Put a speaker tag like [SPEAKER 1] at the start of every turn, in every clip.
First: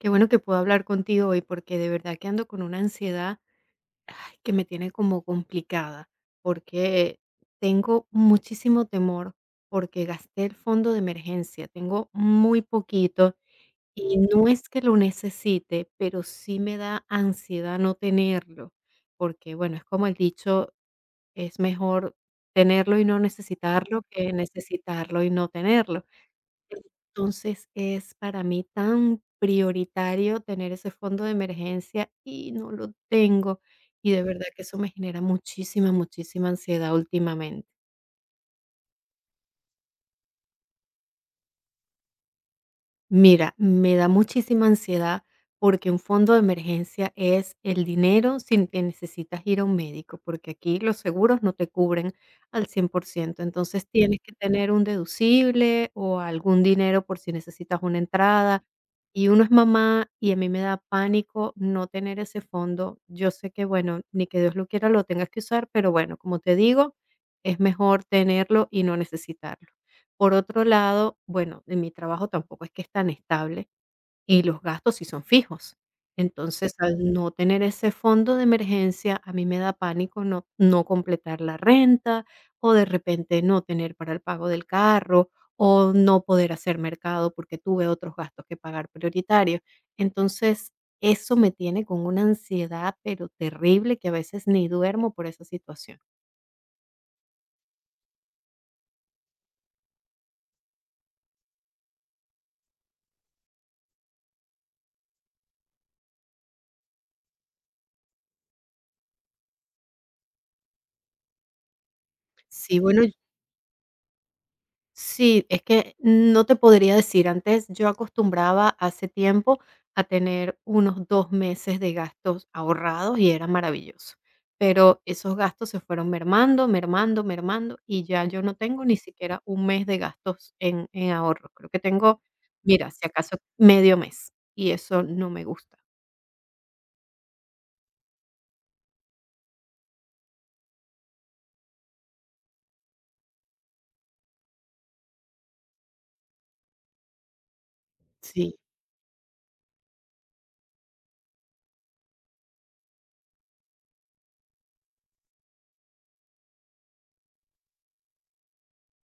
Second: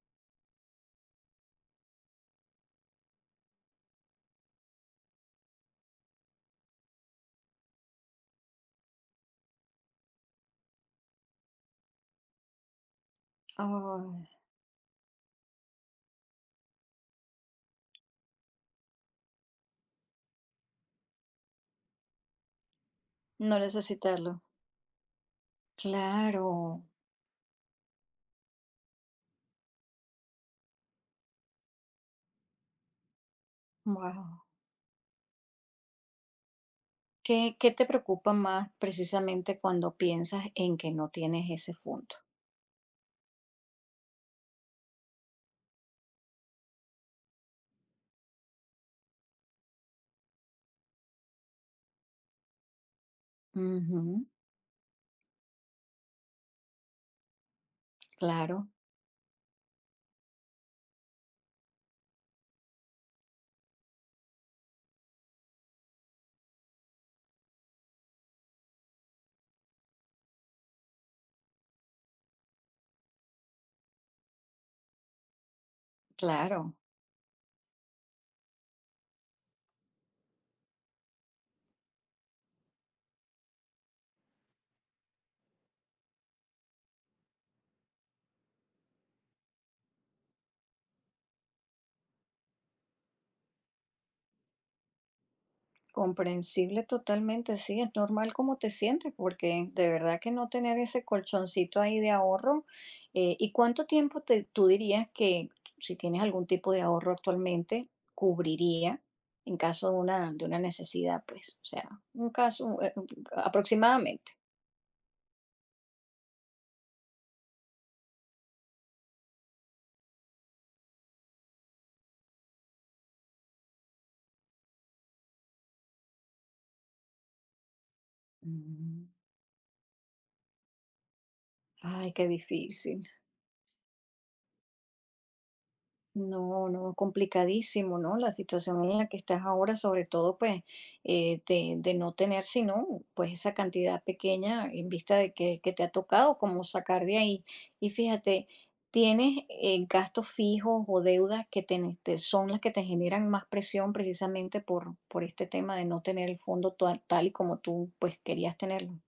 [SPEAKER 1] Qué bueno que puedo hablar contigo hoy porque de verdad que ando con una ansiedad ay, que me tiene como complicada, porque tengo muchísimo temor porque gasté el fondo de emergencia, tengo muy poquito y
[SPEAKER 2] Ay,
[SPEAKER 1] no es que lo necesite, pero sí me da ansiedad no tenerlo, porque bueno, es como el dicho, es mejor tenerlo y no
[SPEAKER 2] no
[SPEAKER 1] necesitarlo que
[SPEAKER 2] necesitarlo.
[SPEAKER 1] necesitarlo y no tenerlo.
[SPEAKER 2] Claro,
[SPEAKER 1] Entonces, es para mí tan prioritario tener ese fondo de emergencia y no lo tengo. Y de
[SPEAKER 2] wow.
[SPEAKER 1] verdad que eso me genera muchísima, muchísima ansiedad
[SPEAKER 2] ¿Qué,
[SPEAKER 1] últimamente.
[SPEAKER 2] qué te preocupa más precisamente cuando piensas en que no tienes ese fondo?
[SPEAKER 1] Mira, me da muchísima ansiedad porque un fondo de emergencia es el dinero sin que necesitas ir a un médico, porque aquí los seguros no te cubren al 100%. Entonces tienes
[SPEAKER 2] Ujú.
[SPEAKER 1] que tener un deducible o algún dinero por si necesitas una entrada.
[SPEAKER 2] Claro,
[SPEAKER 1] Y uno es mamá y a mí me da pánico no tener ese fondo. Yo sé que, bueno, ni que Dios lo quiera lo tengas que usar, pero bueno, como te digo, es mejor tenerlo y no necesitarlo. Por otro lado, bueno, en mi trabajo tampoco es que es tan estable y los gastos sí son fijos. Entonces,
[SPEAKER 2] claro.
[SPEAKER 1] al no tener ese fondo de emergencia, a mí me da pánico no, no completar la renta o de repente no tener para el pago del carro o no poder hacer mercado porque tuve otros gastos que pagar prioritarios. Entonces, eso me tiene con una ansiedad, pero terrible, que a veces ni duermo por esa situación.
[SPEAKER 2] Comprensible totalmente, sí, es normal cómo te sientes, porque de verdad que no tener ese colchoncito ahí de ahorro. ¿Y cuánto tiempo tú dirías que, si tienes algún tipo de ahorro actualmente, cubriría en caso de una, necesidad, pues, o sea, un
[SPEAKER 1] Sí,
[SPEAKER 2] caso,
[SPEAKER 1] bueno.
[SPEAKER 2] aproximadamente?
[SPEAKER 1] Sí, es que no te podría decir. Antes yo acostumbraba hace tiempo a tener unos 2 meses de gastos ahorrados y era maravilloso. Pero esos gastos se fueron mermando, mermando, mermando y ya yo no tengo ni
[SPEAKER 2] Mm.
[SPEAKER 1] siquiera un mes de gastos en ahorros. Creo que
[SPEAKER 2] Ay,
[SPEAKER 1] tengo,
[SPEAKER 2] qué
[SPEAKER 1] mira, si
[SPEAKER 2] difícil.
[SPEAKER 1] acaso medio mes y eso no me gusta.
[SPEAKER 2] No, no, complicadísimo, ¿no? La situación en la que estás ahora, sobre todo, pues, de no tener sino, pues, esa cantidad pequeña en vista de que te ha tocado, como sacar de ahí. Y fíjate,
[SPEAKER 1] Sí.
[SPEAKER 2] tienes, gastos fijos o deudas que son las que te generan más presión precisamente por este tema de no tener el fondo, tal y como tú, pues, querías tenerlo.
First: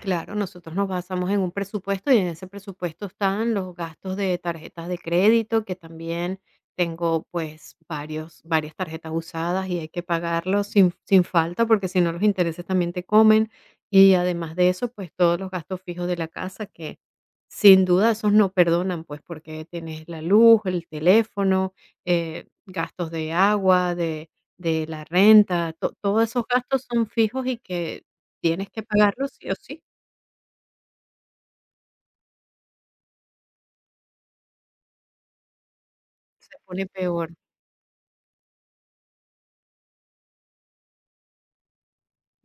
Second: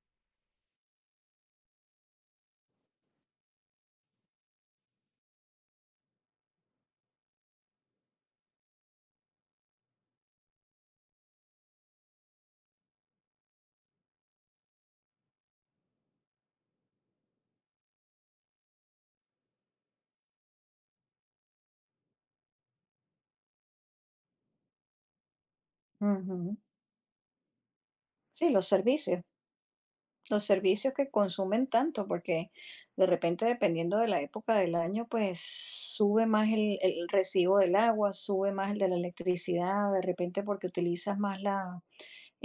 [SPEAKER 1] Claro, nosotros nos basamos en un presupuesto y en ese presupuesto están los gastos de tarjetas de crédito, que también tengo pues varias tarjetas usadas y hay que pagarlos sin falta porque si no los intereses también te comen. Y además de eso, pues todos los gastos fijos de la casa que sin duda esos no perdonan, pues porque tienes la luz, el teléfono, gastos de agua, de la renta, todos esos
[SPEAKER 2] Ujú.
[SPEAKER 1] gastos son fijos y que
[SPEAKER 2] Sí, los
[SPEAKER 1] tienes que
[SPEAKER 2] servicios.
[SPEAKER 1] pagarlos sí o sí.
[SPEAKER 2] Los servicios que consumen tanto, porque de repente, dependiendo de la época del año, pues sube más
[SPEAKER 1] Se
[SPEAKER 2] el,
[SPEAKER 1] pone
[SPEAKER 2] el
[SPEAKER 1] peor.
[SPEAKER 2] recibo del agua, sube más el de la electricidad, de repente porque utilizas más la,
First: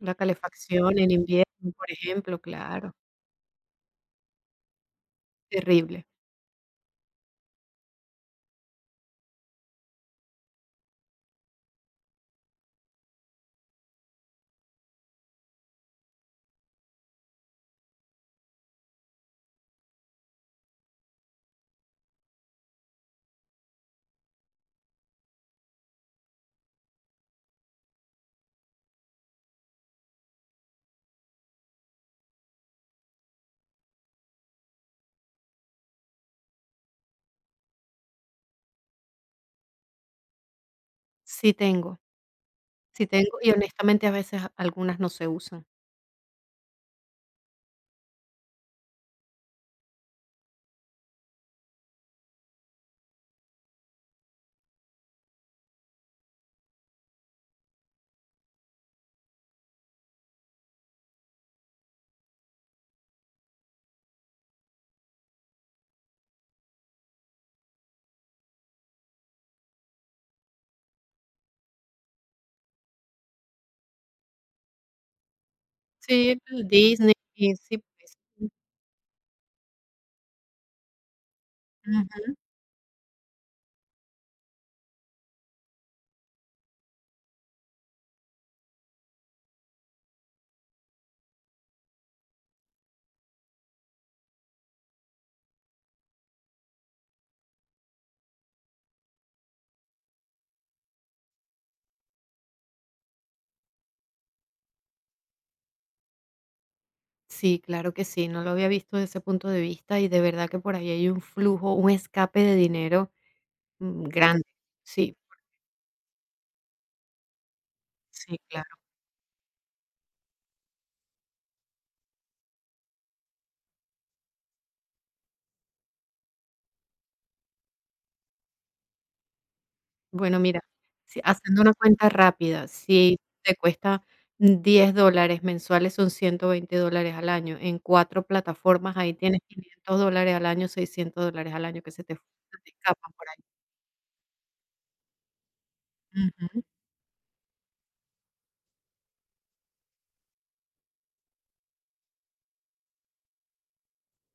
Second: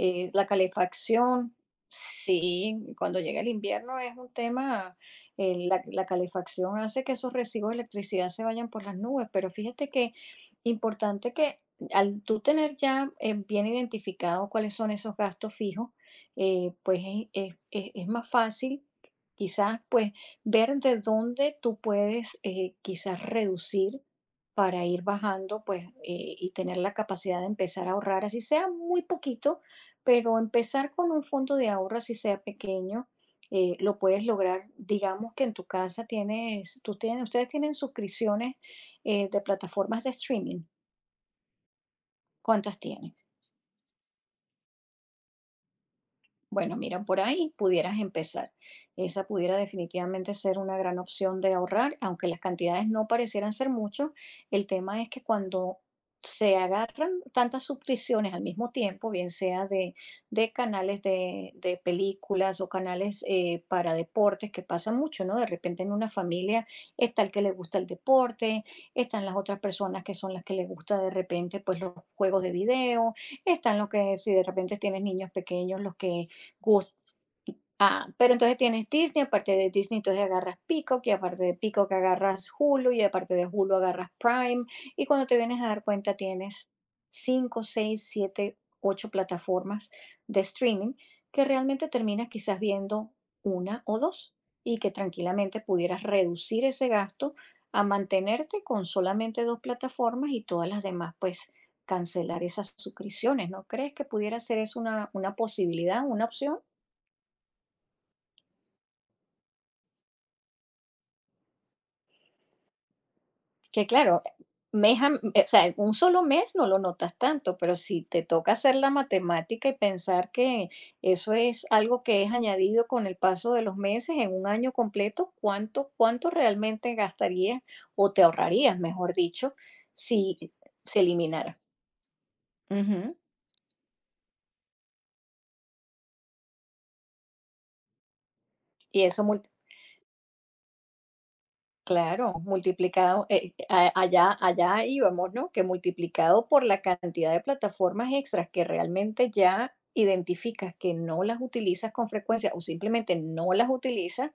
[SPEAKER 1] La
[SPEAKER 2] la
[SPEAKER 1] calefacción en
[SPEAKER 2] calefacción.
[SPEAKER 1] invierno, por ejemplo,
[SPEAKER 2] Sí,
[SPEAKER 1] claro,
[SPEAKER 2] cuando llega el invierno es un tema. eh, la,
[SPEAKER 1] terrible.
[SPEAKER 2] la calefacción hace que esos recibos de electricidad se vayan por las nubes, pero fíjate que importante que al tú tener ya, bien identificado cuáles son esos gastos fijos. Pues es más fácil, quizás, pues, ver de dónde tú puedes, quizás, reducir para ir bajando, pues, y tener la capacidad de empezar a ahorrar, así sea muy poquito, pero empezar con un fondo de ahorro, si sea pequeño. Lo puedes lograr. Digamos que en tu casa ustedes tienen suscripciones, de plataformas de streaming.
[SPEAKER 1] Sí tengo,
[SPEAKER 2] ¿Cuántas
[SPEAKER 1] sí
[SPEAKER 2] tienen?
[SPEAKER 1] tengo, y honestamente a veces algunas no se usan.
[SPEAKER 2] Bueno, mira, por ahí pudieras empezar. Esa pudiera definitivamente ser una gran opción de ahorrar, aunque las cantidades no parecieran ser mucho. El tema es que cuando se agarran tantas suscripciones al mismo tiempo, bien sea de canales de películas, o canales, para deportes, que pasa mucho, ¿no? De repente, en una familia está el que le gusta el deporte, están las otras personas que son las que le gusta de repente, pues, los juegos de video, están los que, si de repente tienes niños pequeños,
[SPEAKER 1] Sí, el
[SPEAKER 2] Gus-
[SPEAKER 1] Disney, y sí,
[SPEAKER 2] Ah,
[SPEAKER 1] pues,
[SPEAKER 2] pero
[SPEAKER 1] ujú.
[SPEAKER 2] entonces tienes Disney, aparte de Disney entonces agarras Peacock, y aparte de Peacock agarras Hulu, y aparte de Hulu agarras Prime, y cuando te vienes a dar cuenta tienes cinco, seis, siete, 8 plataformas de streaming que realmente terminas quizás viendo una o dos, y que tranquilamente pudieras reducir ese gasto a mantenerte con solamente dos plataformas, y todas las demás, pues, cancelar esas suscripciones. ¿No crees que pudiera ser eso una posibilidad, una opción?
[SPEAKER 1] Sí, claro que sí, no lo había visto desde ese punto de vista y de verdad que por ahí hay un flujo, un escape de dinero,
[SPEAKER 2] Que claro.
[SPEAKER 1] grande.
[SPEAKER 2] mes
[SPEAKER 1] Sí,
[SPEAKER 2] a- o sea, en un solo mes no lo notas tanto, pero si te
[SPEAKER 1] sí,
[SPEAKER 2] toca hacer
[SPEAKER 1] claro.
[SPEAKER 2] la matemática y pensar que eso es algo que es añadido con el paso de los meses en un año completo, ¿cuánto realmente gastarías, o te ahorrarías, mejor dicho, si
[SPEAKER 1] Bueno, mira,
[SPEAKER 2] se
[SPEAKER 1] si
[SPEAKER 2] eliminara?
[SPEAKER 1] haciendo una cuenta rápida,
[SPEAKER 2] Ujú.
[SPEAKER 1] si te cuesta $10 mensuales, son $120 al año. En 4 plataformas,
[SPEAKER 2] Y
[SPEAKER 1] ahí
[SPEAKER 2] eso
[SPEAKER 1] tienes $500 al año, $600 al año que se te
[SPEAKER 2] Claro,
[SPEAKER 1] se te escapan
[SPEAKER 2] multiplicado,
[SPEAKER 1] por ahí.
[SPEAKER 2] allá íbamos, ¿no? Que multiplicado
[SPEAKER 1] Ujú.
[SPEAKER 2] por la cantidad de plataformas extras que realmente ya identificas que no las utilizas con frecuencia, o simplemente no las utilizas,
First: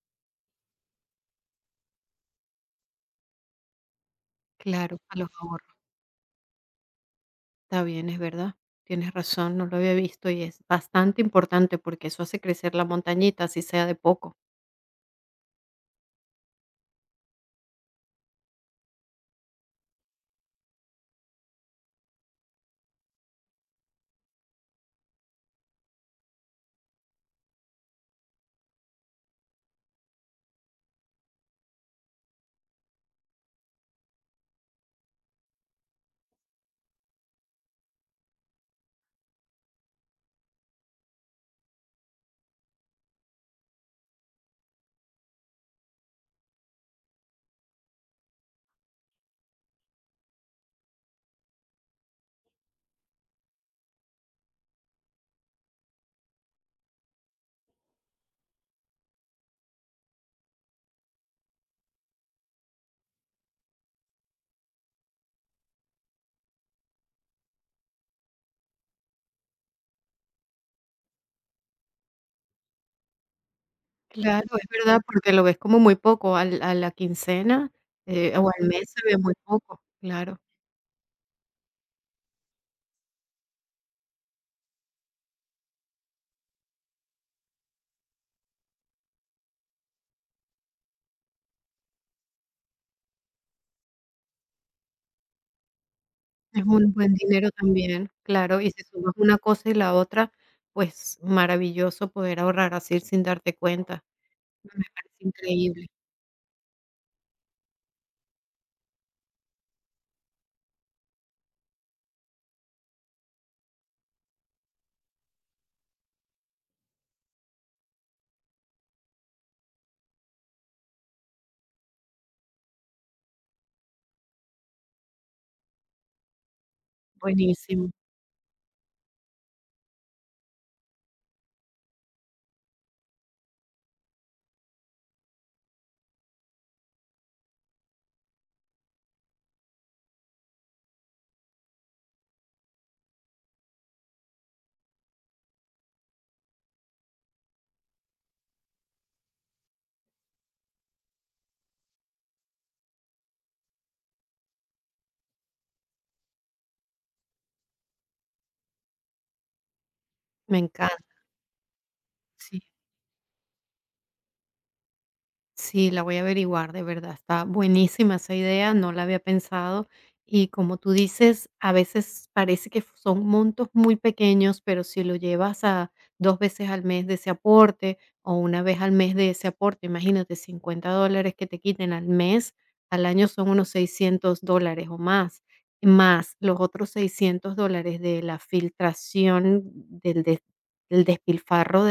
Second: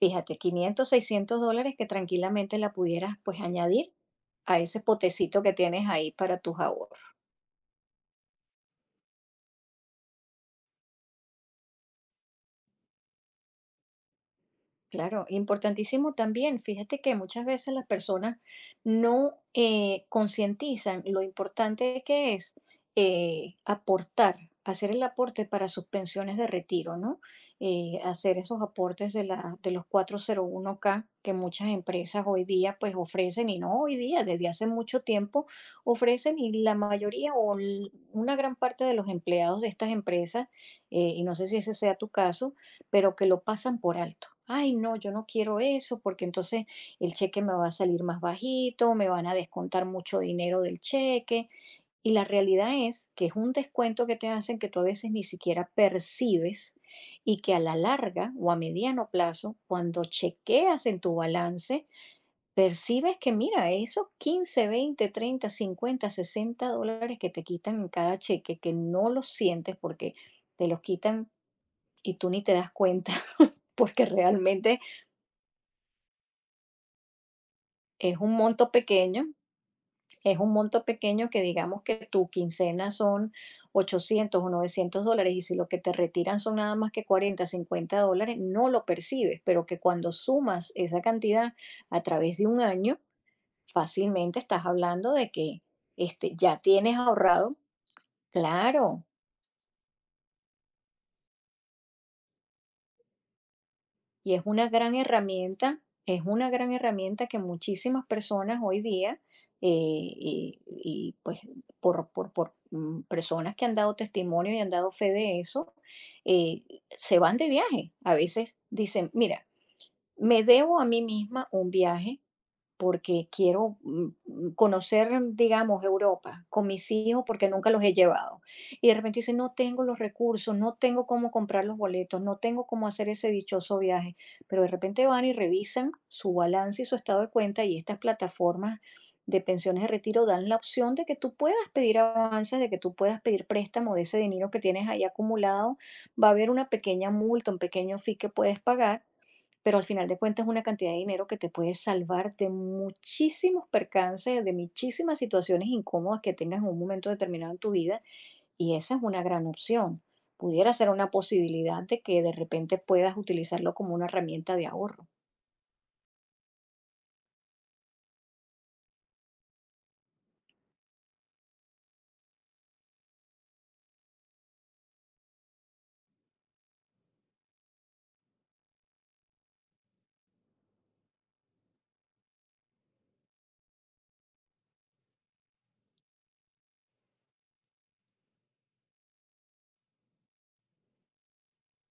[SPEAKER 2] fíjate, $500, $600 que tranquilamente la pudieras, pues, añadir a ese
[SPEAKER 1] Claro, a los
[SPEAKER 2] potecito que
[SPEAKER 1] ahorros.
[SPEAKER 2] tienes ahí para tus ahorros.
[SPEAKER 1] Está bien, es verdad. Tienes razón, no lo había visto y es bastante importante porque eso hace crecer la montañita, así sea de poco.
[SPEAKER 2] Claro, importantísimo también. Fíjate que muchas veces las personas no, concientizan lo importante que es, aportar, hacer el aporte para sus pensiones de retiro, ¿no? Hacer esos aportes de los 401(k) que muchas empresas hoy día, pues, ofrecen. Y no hoy día, desde hace mucho tiempo ofrecen, y la mayoría, una gran parte de los empleados de estas empresas, y no sé si ese sea tu caso, pero que lo pasan por alto. Ay, no, yo no quiero eso porque entonces el cheque me va a salir más bajito, me van a descontar mucho dinero del cheque. Y la realidad es que es un descuento que te hacen, que tú a veces ni siquiera percibes, y que a la larga, o a mediano plazo, cuando chequeas en tu balance, percibes que, mira, esos $15, $20, $30, $50, $60 que te quitan en cada cheque, que no los sientes porque te los quitan y tú ni te das cuenta, porque
[SPEAKER 1] Claro, es
[SPEAKER 2] realmente
[SPEAKER 1] verdad, porque lo ves como muy poco, al a la quincena,
[SPEAKER 2] es un
[SPEAKER 1] o al
[SPEAKER 2] monto
[SPEAKER 1] mes se ve
[SPEAKER 2] pequeño,
[SPEAKER 1] muy poco, claro.
[SPEAKER 2] es un monto pequeño. Que digamos que tu quincena son $800 o $900, y si lo que te retiran son nada más que $40, $50, no lo percibes, pero que cuando sumas esa cantidad a través de un año, fácilmente estás hablando de que, ya
[SPEAKER 1] Es un
[SPEAKER 2] tienes
[SPEAKER 1] buen dinero
[SPEAKER 2] ahorrado.
[SPEAKER 1] también, claro, y si
[SPEAKER 2] Claro.
[SPEAKER 1] sumas una cosa y la otra, pues maravilloso poder ahorrar así sin darte cuenta.
[SPEAKER 2] Y es una
[SPEAKER 1] Me
[SPEAKER 2] gran
[SPEAKER 1] parece
[SPEAKER 2] herramienta,
[SPEAKER 1] increíble,
[SPEAKER 2] es una gran herramienta que muchísimas personas hoy día, eh, y, y, pues personas que han dado testimonio y han dado fe de eso. eh, Se van de viaje. A veces dicen, mira, me debo a mí misma un viaje porque quiero, conocer, digamos, Europa con mis hijos, porque nunca los
[SPEAKER 1] buenísimo,
[SPEAKER 2] he llevado. Y de repente dice, no tengo los recursos, no tengo cómo comprar los boletos, no tengo cómo hacer ese dichoso viaje. Pero de repente van y revisan su balance y su estado de cuenta, y estas plataformas de pensiones de retiro dan la opción de que tú puedas pedir avances, de que tú puedas pedir préstamo de ese dinero que tienes ahí acumulado. Va a haber una pequeña multa, un pequeño fee que puedes pagar, pero al final de cuentas es una cantidad de dinero que te puede salvar de muchísimos percances, de muchísimas situaciones incómodas que tengas en un momento determinado en tu vida, y esa es una gran opción.
[SPEAKER 1] me
[SPEAKER 2] Pudiera ser
[SPEAKER 1] encanta,
[SPEAKER 2] una posibilidad de que de
[SPEAKER 1] sí.
[SPEAKER 2] repente puedas utilizarlo como una herramienta de ahorro.
[SPEAKER 1] Sí, la voy a averiguar, de verdad, está buenísima esa idea, no la había pensado. Y como tú dices, a veces parece que son montos muy pequeños, pero si lo llevas a dos veces al mes de ese aporte o una vez al mes de ese aporte, imagínate, $50 que te quiten al mes, al año son unos $600 o más, más los otros $600 de la filtración del, des- del despilfarro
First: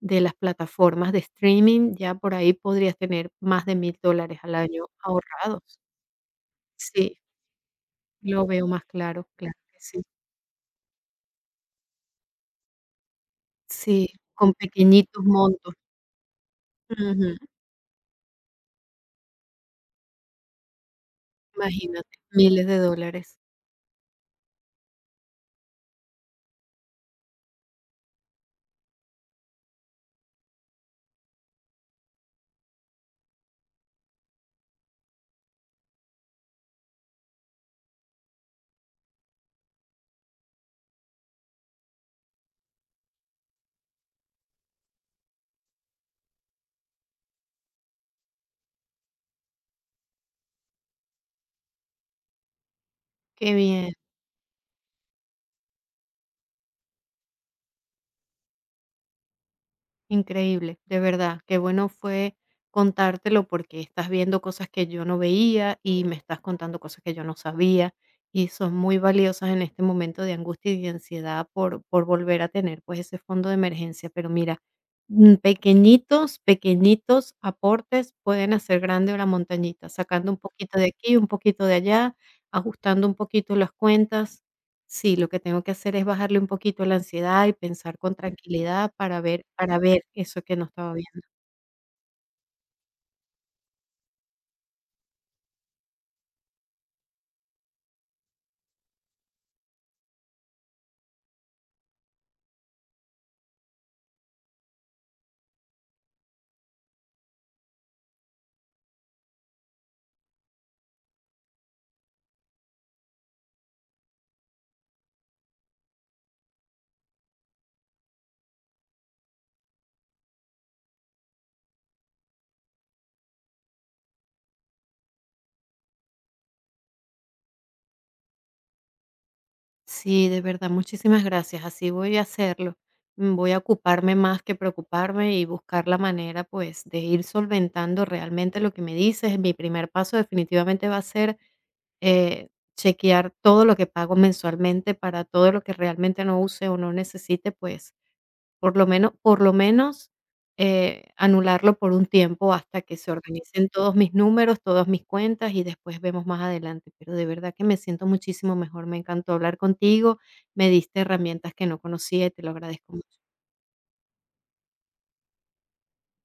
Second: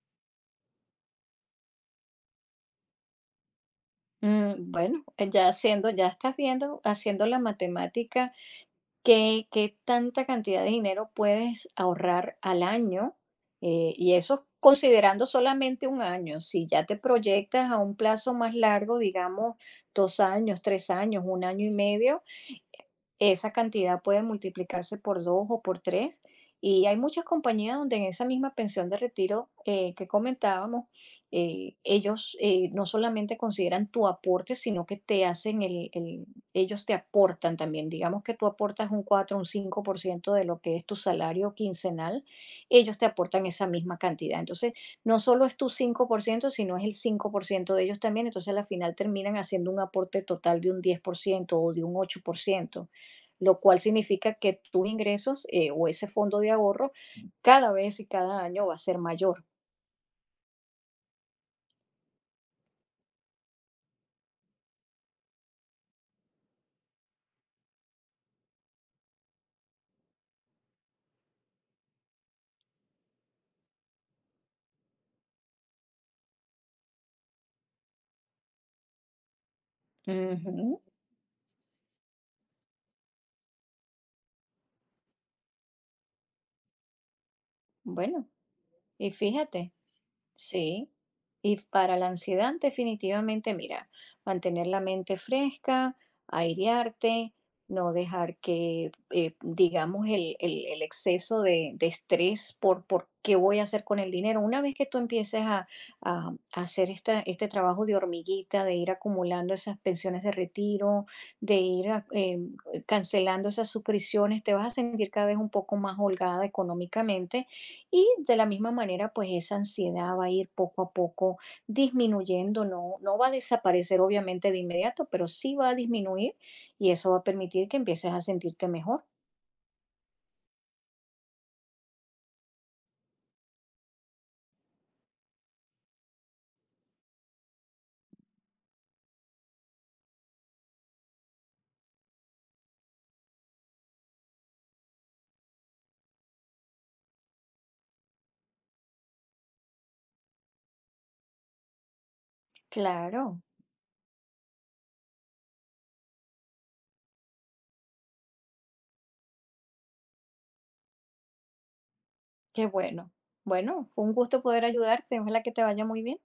[SPEAKER 1] de las plataformas de streaming, ya por ahí podrías tener más de $1,000 al
[SPEAKER 2] Mm,
[SPEAKER 1] año
[SPEAKER 2] bueno,
[SPEAKER 1] ahorrados.
[SPEAKER 2] ya estás viendo,
[SPEAKER 1] Sí,
[SPEAKER 2] haciendo la matemática.
[SPEAKER 1] lo veo más claro,
[SPEAKER 2] ¿Qué,
[SPEAKER 1] claro
[SPEAKER 2] qué
[SPEAKER 1] que sí.
[SPEAKER 2] tanta cantidad de dinero puedes ahorrar al año? Eh,
[SPEAKER 1] Sí,
[SPEAKER 2] y eso
[SPEAKER 1] con pequeñitos
[SPEAKER 2] considerando
[SPEAKER 1] montos.
[SPEAKER 2] solamente un año. Si ya te
[SPEAKER 1] Ujú,
[SPEAKER 2] proyectas a un plazo más largo, digamos, 2 años, 3 años, un año y
[SPEAKER 1] imagínate,
[SPEAKER 2] medio,
[SPEAKER 1] miles de dólares.
[SPEAKER 2] esa cantidad puede multiplicarse por dos o por tres. Y hay muchas compañías donde en esa misma pensión de retiro, que comentábamos, ellos, no solamente consideran tu aporte, sino que te hacen el- ellos te aportan también. Digamos que tú aportas un 4%, un 5% de lo que es tu salario quincenal, ellos te aportan esa misma cantidad. Entonces, no solo es tu 5%, sino es el 5% de ellos también. Entonces, al final terminan haciendo un aporte total de un 10%, o de un 8%,
[SPEAKER 1] Qué
[SPEAKER 2] lo cual
[SPEAKER 1] bien.
[SPEAKER 2] significa que tus ingresos, o ese fondo de ahorro, cada vez y cada año va a ser mayor.
[SPEAKER 1] Increíble, de verdad, qué bueno fue contártelo porque estás viendo cosas que yo no veía y me estás contando cosas que yo no sabía y son muy valiosas en este momento de angustia y de ansiedad por volver a tener pues ese fondo de emergencia. Pero mira, pequeñitos, pequeñitos aportes pueden hacer grande la montañita, sacando un poquito
[SPEAKER 2] Ujú.
[SPEAKER 1] de aquí, un poquito de allá, ajustando un poquito las cuentas. Sí, lo que tengo que hacer es bajarle un poquito la ansiedad y pensar con
[SPEAKER 2] Bueno,
[SPEAKER 1] tranquilidad
[SPEAKER 2] y
[SPEAKER 1] para ver
[SPEAKER 2] fíjate.
[SPEAKER 1] para ver eso que no
[SPEAKER 2] Sí,
[SPEAKER 1] estaba viendo.
[SPEAKER 2] y para la ansiedad definitivamente, mira, mantener la mente fresca, airearte, no dejar que, digamos, el exceso de estrés, por qué voy a hacer con el dinero. Una vez que tú empieces a hacer este trabajo de hormiguita, de ir acumulando esas pensiones de retiro, de ir cancelando esas suscripciones, te vas a sentir cada vez un poco más holgada económicamente, y de la misma manera, pues, esa ansiedad va a ir poco a poco disminuyendo. No, no va a desaparecer obviamente de inmediato, pero sí va a disminuir, y eso va a permitir que empieces a sentirte mejor.
[SPEAKER 1] Sí, de verdad, muchísimas gracias, así voy a hacerlo. Voy a ocuparme más que preocuparme y buscar la manera, pues, de ir solventando realmente lo que me dices. Mi primer paso definitivamente va a ser, eh, chequear todo lo que pago mensualmente para todo lo que realmente no use o no necesite, pues por lo menos por lo menos, anularlo por un tiempo hasta que se
[SPEAKER 2] Claro,
[SPEAKER 1] organicen todos mis números, todas mis cuentas y después vemos más adelante. Pero de verdad que me siento muchísimo mejor. Me encantó hablar contigo, me diste herramientas que no conocía y te lo
[SPEAKER 2] qué
[SPEAKER 1] agradezco
[SPEAKER 2] bueno.
[SPEAKER 1] mucho.
[SPEAKER 2] Bueno, fue un gusto poder ayudarte. Ojalá que te vaya muy bien.